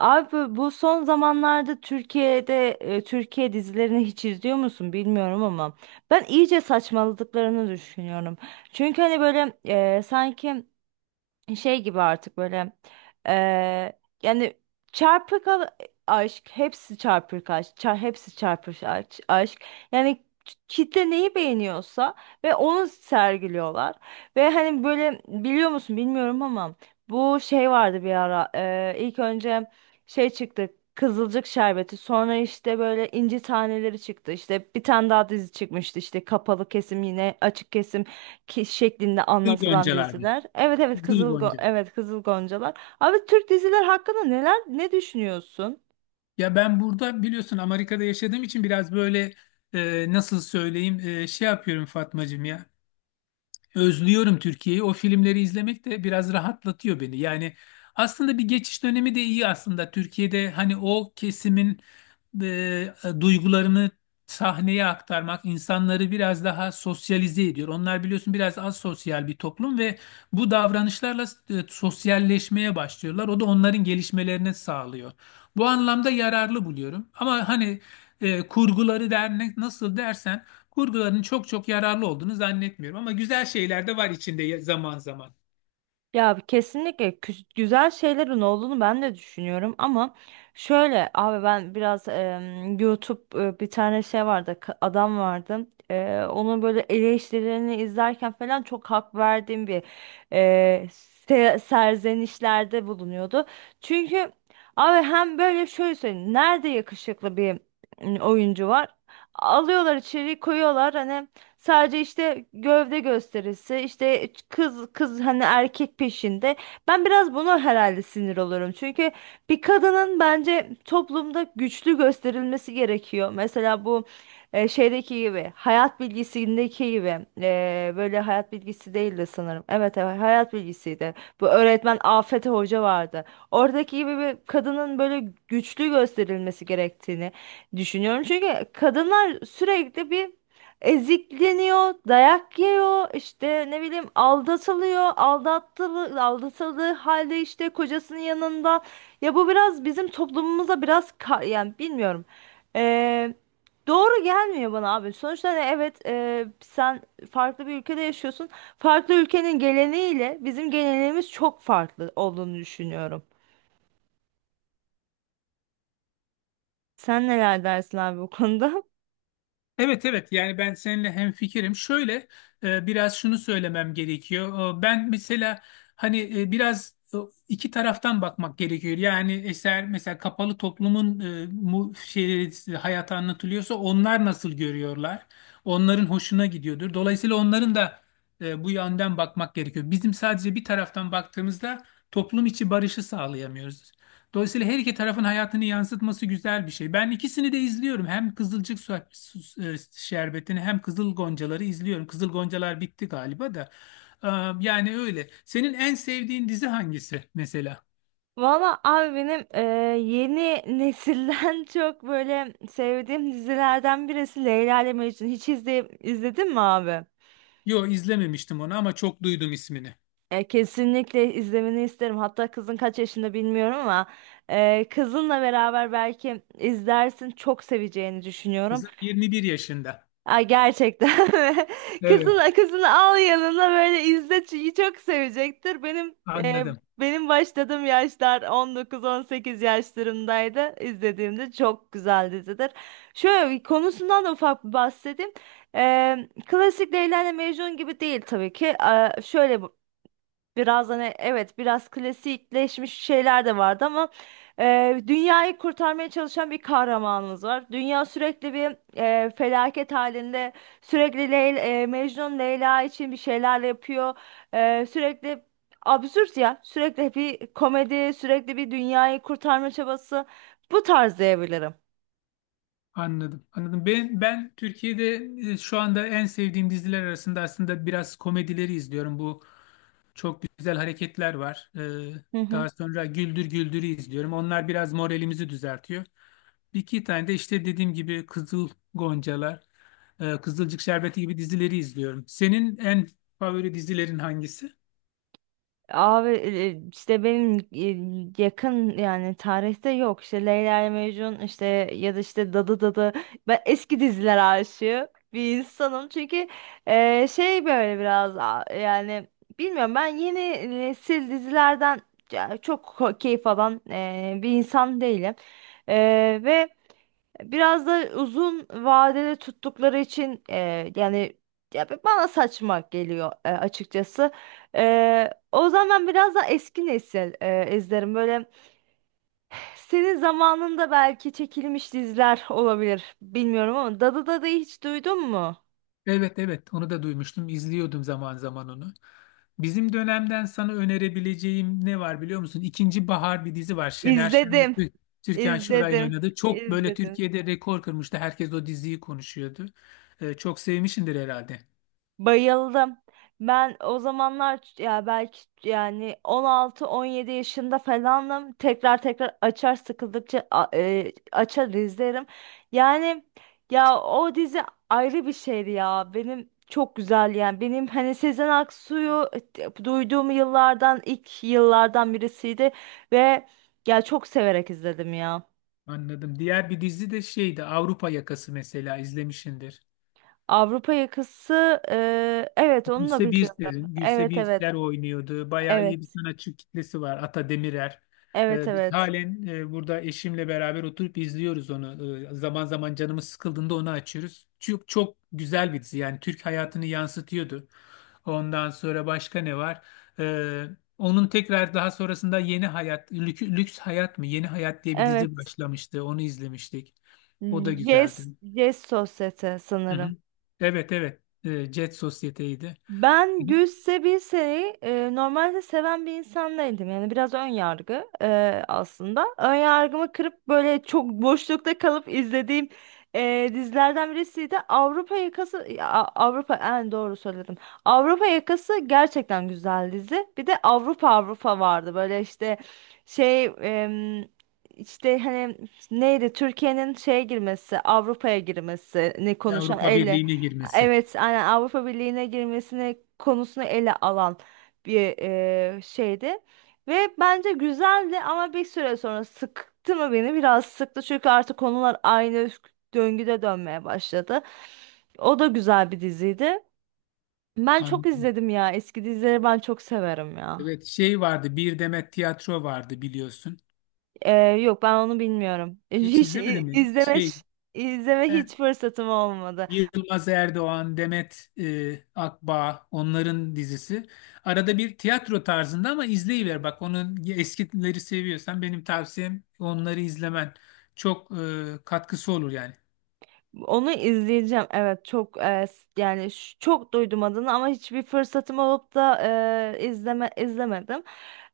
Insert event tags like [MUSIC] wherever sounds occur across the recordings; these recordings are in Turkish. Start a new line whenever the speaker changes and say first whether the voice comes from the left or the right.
right: Abi, bu son zamanlarda Türkiye'de Türkiye dizilerini hiç izliyor musun bilmiyorum ama ben iyice saçmaladıklarını düşünüyorum. Çünkü hani böyle sanki şey gibi artık böyle yani çarpık al- aşk, hepsi hepsi çarpık aşk, yani kitle neyi beğeniyorsa ve onu sergiliyorlar. Ve hani böyle, biliyor musun bilmiyorum ama bu şey vardı bir ara, ilk önce şey çıktı: Kızılcık Şerbeti, sonra işte böyle inci taneleri çıktı, işte bir tane daha dizi çıkmıştı, işte kapalı kesim, yine açık kesim ki şeklinde
left: Kızıl
right: anlatılan
left: Goncalar'da.
right: diziler. Evet, evet,
left: Kızıl Goncalar.
right: Evet, Kızıl Goncalar. Abi, Türk diziler hakkında neler, ne düşünüyorsun?
left: Ya ben burada biliyorsun Amerika'da yaşadığım için biraz böyle, nasıl söyleyeyim, şey yapıyorum Fatmacığım ya. Özlüyorum Türkiye'yi. O filmleri izlemek de biraz rahatlatıyor beni. Yani aslında bir geçiş dönemi de iyi aslında. Türkiye'de hani o kesimin e, duygularını sahneye aktarmak insanları biraz daha sosyalize ediyor. Onlar biliyorsun biraz az sosyal bir toplum ve bu davranışlarla sosyalleşmeye başlıyorlar. O da onların gelişmelerini sağlıyor. Bu anlamda yararlı buluyorum. Ama hani kurguları der nasıl dersen, kurguların çok çok yararlı olduğunu zannetmiyorum ama güzel şeyler de var içinde zaman zaman.
right: Ya, kesinlikle güzel şeylerin olduğunu ben de düşünüyorum ama şöyle abi, ben biraz YouTube, bir tane şey vardı, adam vardı, onun böyle eleştirilerini izlerken falan çok hak verdiğim bir, e, serzenişlerde bulunuyordu. Çünkü abi, hem böyle şöyle söyleyeyim, nerede yakışıklı bir oyuncu var, alıyorlar içeri koyuyorlar, hani sadece işte gövde gösterisi, işte kız kız, hani erkek peşinde. Ben biraz buna herhalde sinir olurum. Çünkü bir kadının bence toplumda güçlü gösterilmesi gerekiyor. Mesela bu şeydeki gibi, hayat bilgisindeki gibi. Böyle hayat bilgisi değildi sanırım. Evet, evet, hayat bilgisiydi. Bu öğretmen Afet Hoca vardı. Oradaki gibi bir kadının böyle güçlü gösterilmesi gerektiğini düşünüyorum. Çünkü kadınlar sürekli bir ezikleniyor, dayak yiyor, işte ne bileyim aldatılıyor, aldattılı, aldatıldığı halde işte kocasının yanında. Ya bu biraz bizim toplumumuza biraz yani bilmiyorum. Ee, doğru gelmiyor bana abi. Sonuçta hani, evet, sen farklı bir ülkede yaşıyorsun. Farklı ülkenin geleneğiyle bizim geleneğimiz çok farklı olduğunu düşünüyorum. Sen neler dersin abi bu konuda? [LAUGHS]
left: Evet, evet, yani ben seninle hemfikirim. Şöyle, biraz şunu söylemem gerekiyor. Ben mesela hani, iki taraftan bakmak gerekiyor. Yani eser mesela kapalı toplumun, şeyleri, hayatı anlatılıyorsa onlar nasıl görüyorlar? Onların hoşuna gidiyordur. Dolayısıyla onların da bu yönden bakmak gerekiyor. Bizim sadece bir taraftan baktığımızda toplum içi barışı sağlayamıyoruz. Dolayısıyla her iki tarafın hayatını yansıtması güzel bir şey. Ben ikisini de izliyorum. Hem Kızılcık Şerbeti'ni hem Kızıl Goncaları izliyorum. Kızıl Goncalar bitti galiba da. Ee, Yani öyle. Senin en sevdiğin dizi hangisi mesela?
right: Valla abi, benim yeni nesilden [LAUGHS] çok böyle sevdiğim dizilerden birisi Leyla ile Mecnun. Hiç izleyip izledin mi abi?
left: Yo, izlememiştim onu ama çok duydum ismini.
right: Kesinlikle izlemeni isterim. Hatta kızın kaç yaşında bilmiyorum ama kızınla beraber belki izlersin. Çok seveceğini düşünüyorum.
left: Kızım 21 yaşında.
right: Ay, gerçekten. [LAUGHS]
left: Evet,
right: Kızını al yanına, böyle izle çünkü çok sevecektir. Benim e,
left: anladım.
right: benim başladığım yaşlar 19-18 yaşlarımdaydı. İzlediğimde çok güzel dizidir. Şöyle bir konusundan da ufak bir bahsedeyim. E, Klasik Leyla ile Mecnun gibi değil tabii ki. Şöyle, biraz hani evet biraz klasikleşmiş şeyler de vardı ama dünyayı kurtarmaya çalışan bir kahramanımız var. Dünya sürekli bir felaket halinde, sürekli Mecnun Leyla için bir şeyler yapıyor. Sürekli absürt, ya, sürekli bir komedi, sürekli bir dünyayı kurtarma çabası, bu tarz diyebilirim.
left: Anladım. Anladım. Ben Türkiye'de şu anda en sevdiğim diziler arasında aslında biraz komedileri izliyorum. Bu çok güzel hareketler var.
right: Hı hı.
left: Daha sonra Güldür Güldür'ü izliyorum. Onlar biraz moralimizi düzeltiyor. Bir iki tane de işte dediğim gibi Kızıl Goncalar, Kızılcık Şerbeti gibi dizileri izliyorum. Senin en favori dizilerin hangisi?
right: Abi, işte benim yakın yani tarihte yok, işte Leyla ile Mecnun işte, ya da işte Dadı. Ben eski diziler aşığı bir insanım çünkü şey, böyle biraz yani bilmiyorum, ben yeni nesil dizilerden ya çok keyif alan bir insan değilim. E, Ve biraz da uzun vadede tuttukları için yani, ya bana saçma geliyor açıkçası. O zaman ben biraz da eski nesil izlerim. Böyle senin zamanında belki çekilmiş diziler olabilir. Bilmiyorum, ama Dadı'yı hiç duydun mu?
left: Evet, evet, onu da duymuştum. İzliyordum zaman zaman onu. Bizim dönemden sana önerebileceğim ne var biliyor musun? İkinci Bahar bir dizi var. Şener Şen ve
right: İzledim.
left: Türkan Şoray'ın
right: İzledim.
left: oynadığı. Çok böyle
right: İzledim.
left: Türkiye'de rekor kırmıştı. Herkes o diziyi konuşuyordu. Çok sevmişsindir herhalde.
right: Bayıldım. Ben o zamanlar ya belki yani 16-17 yaşında falanım. Tekrar tekrar açar, sıkıldıkça açar izlerim. Yani ya, o dizi ayrı bir şeydi ya. Benim çok güzel, yani. Benim hani Sezen Aksu'yu duyduğum yıllardan, ilk yıllardan birisiydi ve ya, çok severek izledim ya.
left: Anladım. Diğer bir dizi de şeydi, Avrupa Yakası, mesela izlemişsindir.
right: Avrupa Yakası, evet onu da
left: Gülse
right: biliyorum.
left: Birsel'in, Gülse
right: Evet, evet,
left: Birsel oynuyordu. Bayağı iyi bir
right: evet,
left: sanatçı kitlesi var. Ata Demirer.
right: evet,
left: Biz
right: evet.
left: halen burada eşimle beraber oturup izliyoruz onu. Zaman zaman canımız sıkıldığında onu açıyoruz. Çok, çok güzel bir dizi. Yani Türk hayatını yansıtıyordu. Ondan sonra başka ne var? Ee, Onun tekrar daha sonrasında Yeni Hayat, Lüks Hayat mı? Yeni Hayat diye bir dizi
right: Evet.
left: başlamıştı. Onu izlemiştik. O da güzeldi.
right: Yes, yes, sosyete
left: Hı
right: sanırım.
left: hı. Evet, evet. Jet Sosyete'ydi.
right: Ben Gül Sebise'yi normalde seven bir insan değildim. Yani biraz ön yargı aslında. Ön yargımı kırıp böyle çok boşlukta kalıp izlediğim dizilerden birisiydi. Avrupa Yakası, Avrupa en doğru söyledim. Avrupa Yakası gerçekten güzel dizi. Bir de Avrupa Avrupa vardı. Böyle işte şey, işte hani, neydi, Türkiye'nin şeye girmesi, Avrupa'ya girmesini konuşan
left: Avrupa
right: elle.
left: Birliği'ne girmesi.
right: Evet, aynen, Avrupa Birliği'ne girmesine konusunu ele alan bir şeydi. Ve bence güzeldi ama bir süre sonra sıktı mı beni? Biraz sıktı, çünkü artık konular aynı döngüde dönmeye başladı. O da güzel bir diziydi. Ben çok
left: Anladım.
right: izledim ya. Eski dizileri ben çok severim ya.
left: Evet, şey vardı, Bir Demet Tiyatro vardı biliyorsun.
right: Eee, Yok, ben onu bilmiyorum. [LAUGHS]
left: Hiç
right: Hiç
left: izlemedin
right: i-
left: mi?
right: izleme,
left: Şey,
right: ş- izleme
left: Er-
right: hiç fırsatım olmadı.
left: Yılmaz Erdoğan, Demet Akbağ onların dizisi. Arada bir tiyatro tarzında ama izleyiver bak, onun eskileri seviyorsan benim tavsiyem onları izlemen. Çok katkısı olur yani.
right: Onu izleyeceğim. Evet, çok yani çok duydum adını ama hiçbir fırsatım olup da izlemedim.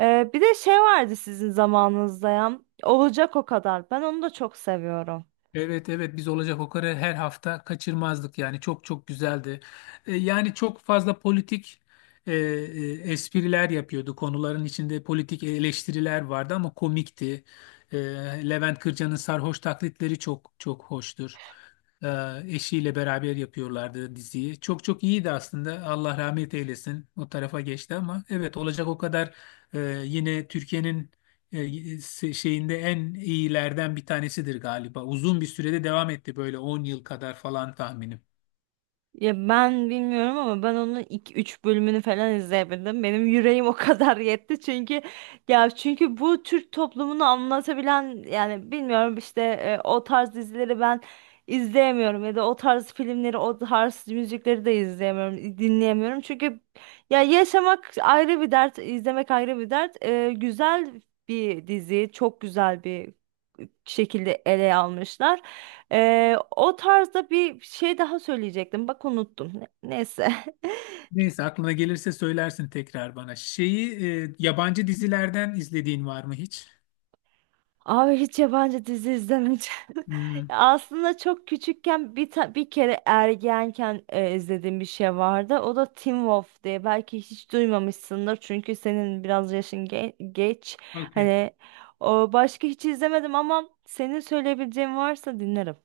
right: Bir de şey vardı sizin zamanınızda ya, Olacak O Kadar. Ben onu da çok seviyorum.
left: Evet, evet, biz olacak o kadar her hafta kaçırmazdık, yani çok çok güzeldi. Yani çok fazla politik espriler yapıyordu, konuların içinde politik eleştiriler vardı ama komikti. E, Levent Kırca'nın sarhoş taklitleri çok çok hoştur. E, Eşiyle beraber yapıyorlardı diziyi. Çok çok iyiydi aslında, Allah rahmet eylesin o tarafa geçti, ama evet olacak o kadar yine Türkiye'nin e, şeyinde en iyilerden bir tanesidir galiba. Uzun bir sürede devam etti, böyle 10 yıl kadar falan tahminim.
right: Ya ben bilmiyorum ama ben onun iki üç bölümünü falan izleyebildim. Benim yüreğim o [LAUGHS] kadar yetti, çünkü ya, çünkü bu Türk toplumunu anlatabilen, yani bilmiyorum işte, o tarz dizileri ben izleyemiyorum, ya da o tarz filmleri, o tarz müzikleri de izleyemiyorum, dinleyemiyorum. Çünkü ya, yaşamak ayrı bir dert, izlemek ayrı bir dert. Güzel bir dizi, çok güzel bir şekilde ele almışlar. O tarzda bir şey daha söyleyecektim. Bak, unuttum. Neyse. [LAUGHS]
left: Neyse, aklına gelirse söylersin tekrar bana. Şeyi, yabancı dizilerden izlediğin var mı hiç?
right: Abi, hiç yabancı dizi izlemedim. [LAUGHS]
left: Hmm,
right: Aslında çok küçükken, bir kere ergenken izlediğim bir şey vardı. O da Teen Wolf diye. Belki hiç duymamışsındır çünkü senin biraz yaşın geç.
left: okey.
right: Hani o, başka hiç izlemedim, ama senin söyleyebileceğin varsa dinlerim.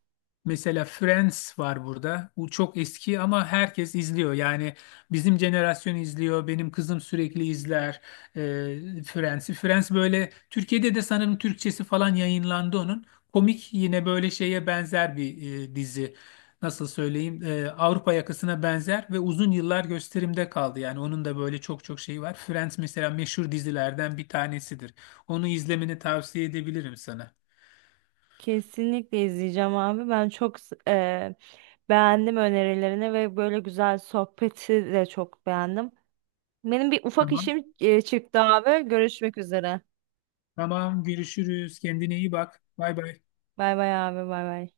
left: Mesela Friends var burada. Bu çok eski ama herkes izliyor. Yani bizim jenerasyon izliyor. Benim kızım sürekli izler Friends'i. Friends böyle Türkiye'de de sanırım Türkçesi falan yayınlandı onun. Komik, yine böyle şeye benzer bir dizi. Nasıl söyleyeyim? Avrupa Yakası'na benzer ve uzun yıllar gösterimde kaldı. Yani onun da böyle çok çok şeyi var. Friends mesela meşhur dizilerden bir tanesidir. Onu izlemeni tavsiye edebilirim sana.
right: Kesinlikle izleyeceğim abi. Ben çok beğendim önerilerini ve böyle güzel sohbeti de çok beğendim. Benim bir ufak
left: Tamam.
right: işim çıktı abi. Görüşmek üzere.
left: Tamam, görüşürüz. Kendine iyi bak. Bay bay.
right: Bay bay abi, bay bay.